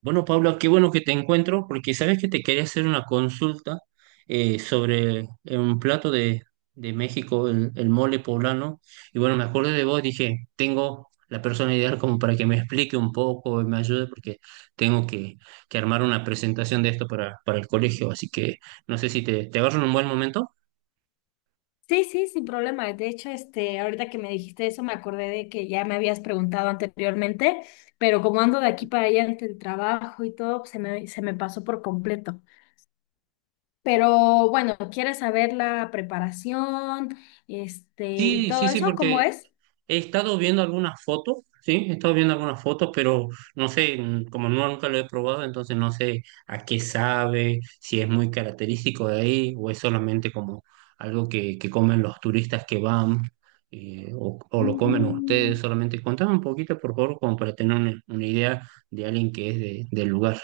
Bueno, Paula, qué bueno que te encuentro, porque sabes que te quería hacer una consulta sobre un plato de México, el mole poblano. Y bueno, me acordé de vos, dije, tengo la persona ideal como para que me explique un poco y me ayude, porque tengo que, que armar una presentación de esto para el colegio. Así que no sé si te agarro en un buen momento. Sí, sí, sin problema. De hecho, ahorita que me dijiste eso, me acordé de que ya me habías preguntado anteriormente, pero como ando de aquí para allá entre el trabajo y todo, pues, se me pasó por completo. Pero bueno, ¿quieres saber la preparación, y Sí, sí, todo sí, eso? ¿Cómo porque es? he estado viendo algunas fotos, sí, he estado viendo algunas fotos, pero no sé, como no, nunca lo he probado, entonces no sé a qué sabe, si es muy característico de ahí o es solamente como algo que comen los turistas que van o lo comen ustedes Mm. solamente. Contame un poquito, por favor, como para tener una idea de alguien que es del lugar.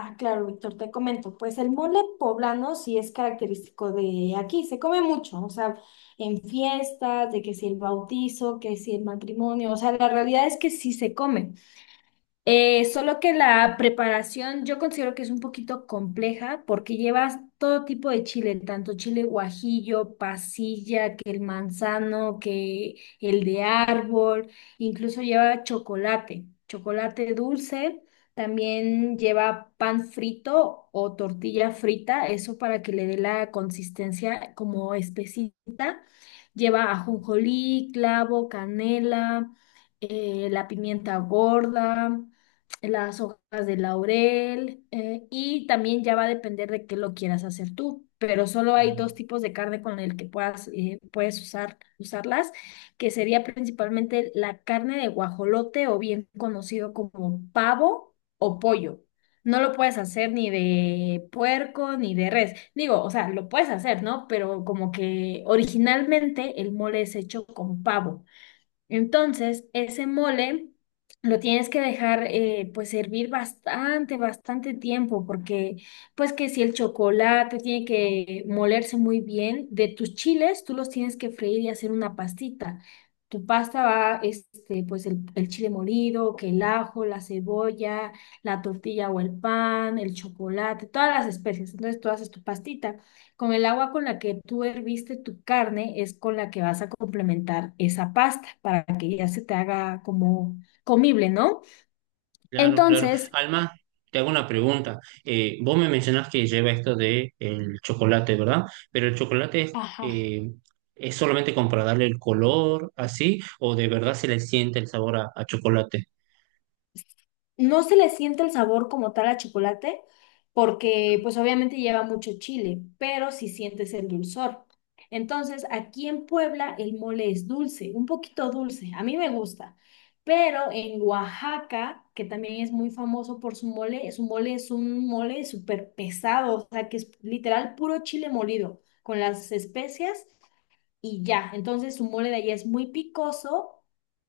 Ah, claro, Víctor, te comento. Pues el mole poblano sí es característico de aquí, se come mucho, o sea, en fiestas, de que si el bautizo, que si el matrimonio, o sea, la realidad es que sí se come. Solo que la preparación yo considero que es un poquito compleja porque llevas todo tipo de chile, tanto chile guajillo, pasilla, que el manzano, que el de árbol, incluso lleva chocolate, chocolate dulce, también lleva pan frito o tortilla frita, eso para que le dé la consistencia como espesita. Lleva ajonjolí, clavo, canela, la pimienta gorda, las hojas de laurel, y también ya va a depender de qué lo quieras hacer tú, pero solo hay dos tipos de carne con el que puedes usarlas, que sería principalmente la carne de guajolote o bien conocido como pavo o pollo. No lo puedes hacer ni de puerco ni de res. Digo, o sea, lo puedes hacer, ¿no? Pero como que originalmente el mole es hecho con pavo. Entonces, ese mole lo tienes que dejar, pues, hervir bastante, bastante tiempo, porque pues que si el chocolate tiene que molerse muy bien, de tus chiles tú los tienes que freír y hacer una pastita. Tu pasta va, pues el chile molido, que el ajo, la cebolla, la tortilla o el pan, el chocolate, todas las especies. Entonces tú haces tu pastita. Con el agua con la que tú herviste tu carne es con la que vas a complementar esa pasta para que ya se te haga como comible, ¿no? Claro, claro. Entonces. Alma, te hago una pregunta. Vos me mencionás que lleva esto de el chocolate, ¿verdad? Pero el chocolate Ajá. Es solamente como para darle el color, así, o de verdad se le siente el sabor a chocolate. No se le siente el sabor como tal a chocolate, porque pues obviamente lleva mucho chile, pero sí sientes el dulzor. Entonces, aquí en Puebla el mole es dulce, un poquito dulce, a mí me gusta, pero en Oaxaca, que también es muy famoso por su mole es un mole súper pesado, o sea, que es literal puro chile molido, con las especias y ya. Entonces su mole de allá es muy picoso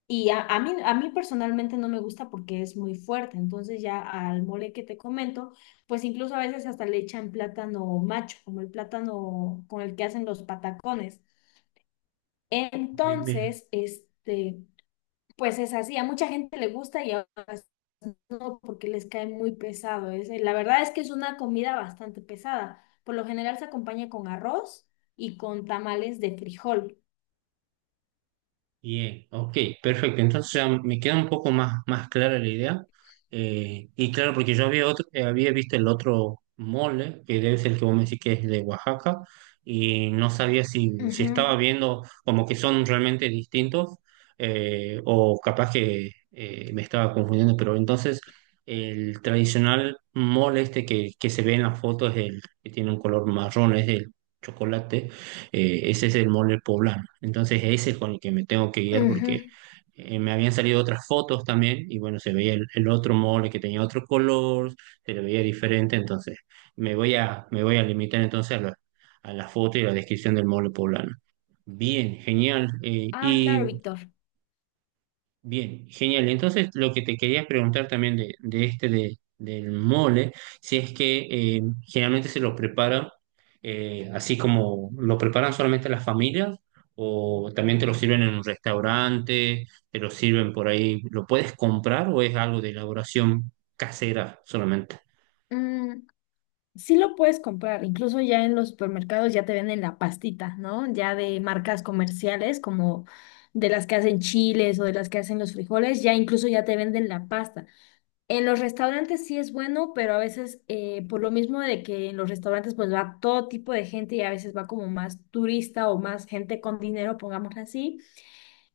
y a mí personalmente no me gusta porque es muy fuerte. Entonces ya al mole que te comento, pues incluso a veces hasta le echan plátano macho, como el plátano con el que hacen los patacones. Bien, bien. Entonces, pues es así. A mucha gente le gusta y a otras no, porque les cae muy pesado. Es, la verdad es que es una comida bastante pesada. Por lo general se acompaña con arroz y con tamales de frijol. Bien, ok, perfecto. Entonces ya me queda un poco más, más clara la idea. Y claro, porque yo había, otro, había visto el otro mole, que debe ser el que vos me decís que es de Oaxaca, y no sabía si, si estaba Ujú. viendo como que son realmente distintos, o capaz que me estaba confundiendo, pero entonces el tradicional mole este que se ve en la foto es el que tiene un color marrón, es el chocolate. Ese es el mole poblano. Entonces ese es con el que me tengo que guiar porque Ujú. Me habían salido otras fotos también y bueno, se veía el otro mole que tenía otro color, se le veía diferente, entonces me voy a limitar entonces a a la foto y la descripción del mole poblano. Bien, genial. Ah, claro, Y Víctor. bien, genial. Entonces, lo que te quería preguntar también del mole, si es que generalmente se lo prepara así como lo preparan solamente las familias o también te lo sirven en un restaurante, te lo sirven por ahí, ¿lo puedes comprar o es algo de elaboración casera solamente? Mm, sí lo puedes comprar, incluso ya en los supermercados ya te venden la pastita, ¿no? Ya de marcas comerciales como de las que hacen chiles o de las que hacen los frijoles, ya incluso ya te venden la pasta. En los restaurantes sí es bueno, pero a veces, por lo mismo de que en los restaurantes pues va todo tipo de gente y a veces va como más turista o más gente con dinero, pongámoslo así,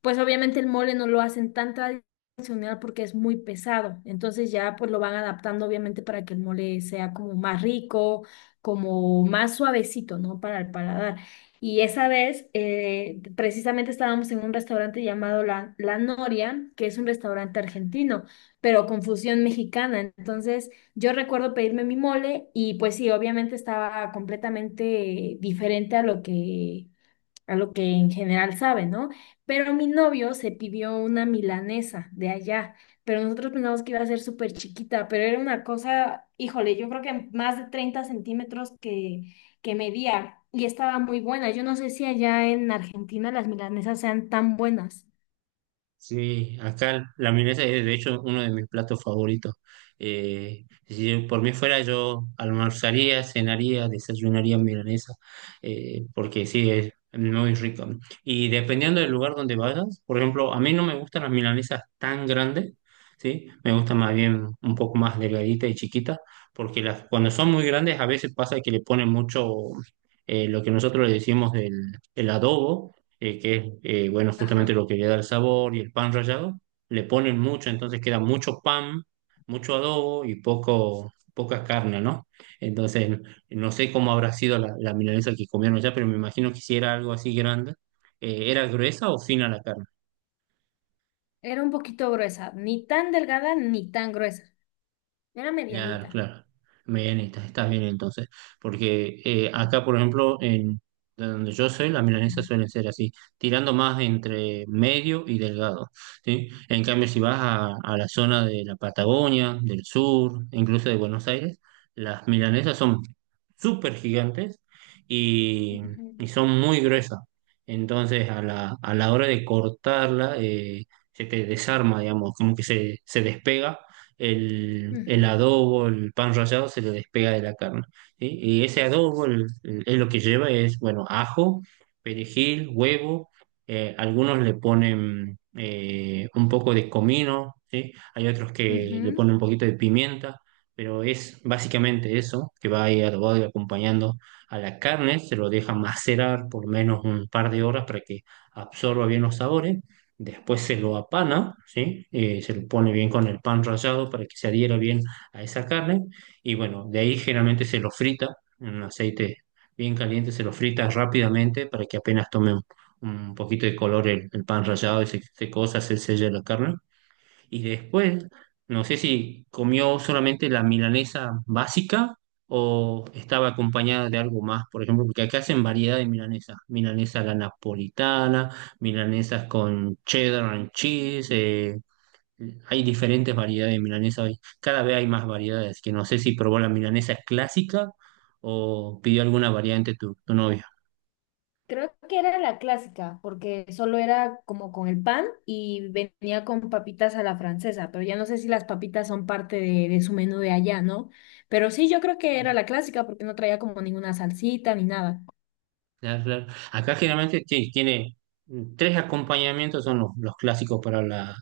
pues obviamente el mole no lo hacen tan tradicional porque es muy pesado, entonces ya pues lo van adaptando obviamente para que el mole sea como más rico, como más suavecito, ¿no? Para el paladar. Y esa vez, precisamente estábamos en un restaurante llamado La Noria, que es un restaurante argentino, pero con fusión mexicana. Entonces yo recuerdo pedirme mi mole y pues sí, obviamente estaba completamente diferente a lo que en general sabe, ¿no? Pero mi novio se pidió una milanesa de allá, pero nosotros pensamos que iba a ser súper chiquita, pero era una cosa, híjole, yo creo que más de 30 centímetros que medía y estaba muy buena. Yo no sé si allá en Argentina las milanesas sean tan buenas. Sí, acá la milanesa es de hecho uno de mis platos favoritos. Si por mí fuera, yo almorzaría, cenaría, desayunaría milanesa, porque sí, es muy rico. ¿No? Y dependiendo del lugar donde vayas, por ejemplo, a mí no me gustan las milanesas tan grandes, ¿sí? Me gustan más bien un poco más delgaditas y chiquitas, porque las, cuando son muy grandes a veces pasa que le ponen mucho lo que nosotros le decimos el adobo que es, bueno, justamente Ajá. lo que le da el sabor y el pan rallado, le ponen mucho, entonces queda mucho pan, mucho adobo y poco, poca carne, ¿no? Entonces, no sé cómo habrá sido la milanesa que comieron allá, pero me imagino que si era algo así grande, ¿era gruesa o fina la carne? Era un poquito gruesa, ni tan delgada ni tan gruesa, era Claro, medianita. claro. Bien, estás bien entonces. Porque acá, por ejemplo, en de donde yo soy, las milanesas suelen ser así, tirando más entre medio y delgado, ¿sí? En cambio, si vas a la zona de la Patagonia, del sur, incluso de Buenos Aires, las milanesas son súper gigantes y, Ujú, y son muy gruesas. Entonces, a a la hora de cortarla, se te desarma, digamos, como que se despega el ujú, adobo, el pan rallado se le despega de la carne. ¿Sí? Y ese adobo es lo que lleva, es, bueno, ajo, perejil, huevo, algunos le ponen un poco de comino, ¿sí? Hay otros que le ponen ujú. un poquito de pimienta, pero es básicamente eso, que va ahí adobado y acompañando a la carne, se lo deja macerar por menos un par de horas para que absorba bien los sabores. Después se lo apana, ¿sí? Se lo pone bien con el pan rallado para que se adhiera bien a esa carne. Y bueno, de ahí generalmente se lo frita en un aceite bien caliente, se lo frita rápidamente para que apenas tome un poquito de color el pan rallado y se cosa, se sella la carne. Y después, no sé si comió solamente la milanesa básica o estaba acompañada de algo más, por ejemplo, porque acá hacen variedad de milanesas. Milanesa a la napolitana, milanesas con cheddar and cheese. Hay diferentes variedades de milanesa hoy. Cada vez hay más variedades, que no sé si probó la milanesa clásica o pidió alguna variante tu novia. Creo que era la clásica, porque solo era como con el pan y venía con papitas a la francesa, pero ya no sé si las papitas son parte de su menú de allá, ¿no? Pero sí, yo creo que era la clásica porque no traía como ninguna salsita ni nada. Claro, claro. Acá generalmente sí, tiene tres acompañamientos, son los clásicos para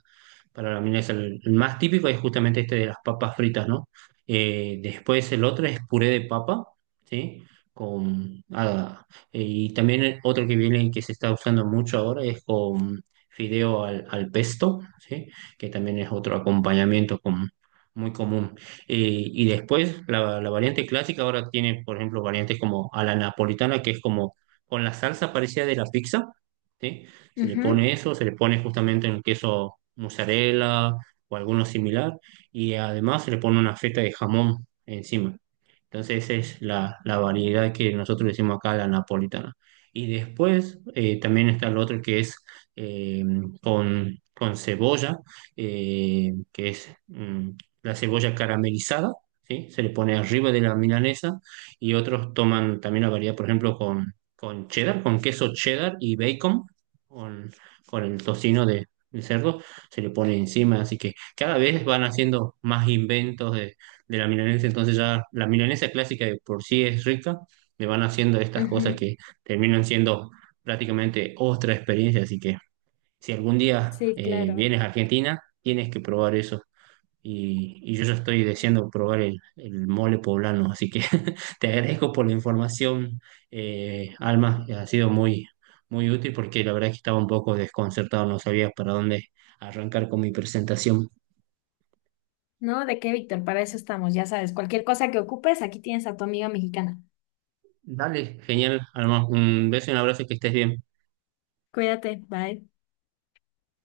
para la milanesa. El más típico es justamente este de las papas fritas, ¿no? Después el otro es puré de papa, ¿sí? Con, ah, y también el otro que viene y que se está usando mucho ahora es con fideo al pesto, ¿sí? Que también es otro acompañamiento muy común. Y después la variante clásica ahora tiene, por ejemplo, variantes como a la napolitana, que es como con la salsa parecida de la pizza, ¿sí? Se le Ujú, pone eso, se le pone justamente un queso mozzarella o alguno similar y además se le pone una feta de jamón encima. Entonces esa es la variedad que nosotros decimos acá, la napolitana. Y después también está el otro que es eh, con con, cebolla, que es la cebolla caramelizada, ¿sí? Se le pone arriba de la milanesa y otros toman también la variedad, por ejemplo, con cheddar, con queso cheddar y bacon, con, con el tocino de cerdo, se le pone encima. Así que cada vez van haciendo más inventos de la milanesa, entonces ya la milanesa clásica de por sí es rica, le van haciendo estas cosas ujú. que terminan siendo prácticamente otra experiencia, así que si algún día Sí, claro. vienes a Argentina, tienes que probar eso. Y yo ya estoy deseando probar el mole poblano, así que te agradezco por la información, Alma, ha sido muy, muy útil porque la verdad es que estaba un poco desconcertado, no sabía para dónde arrancar con mi presentación. No, ¿de qué, Víctor? Para eso estamos, ya sabes. Cualquier cosa que ocupes, aquí tienes a tu amiga mexicana. Dale, genial, Alma, un beso y un abrazo, que estés bien. Cuídate, bye.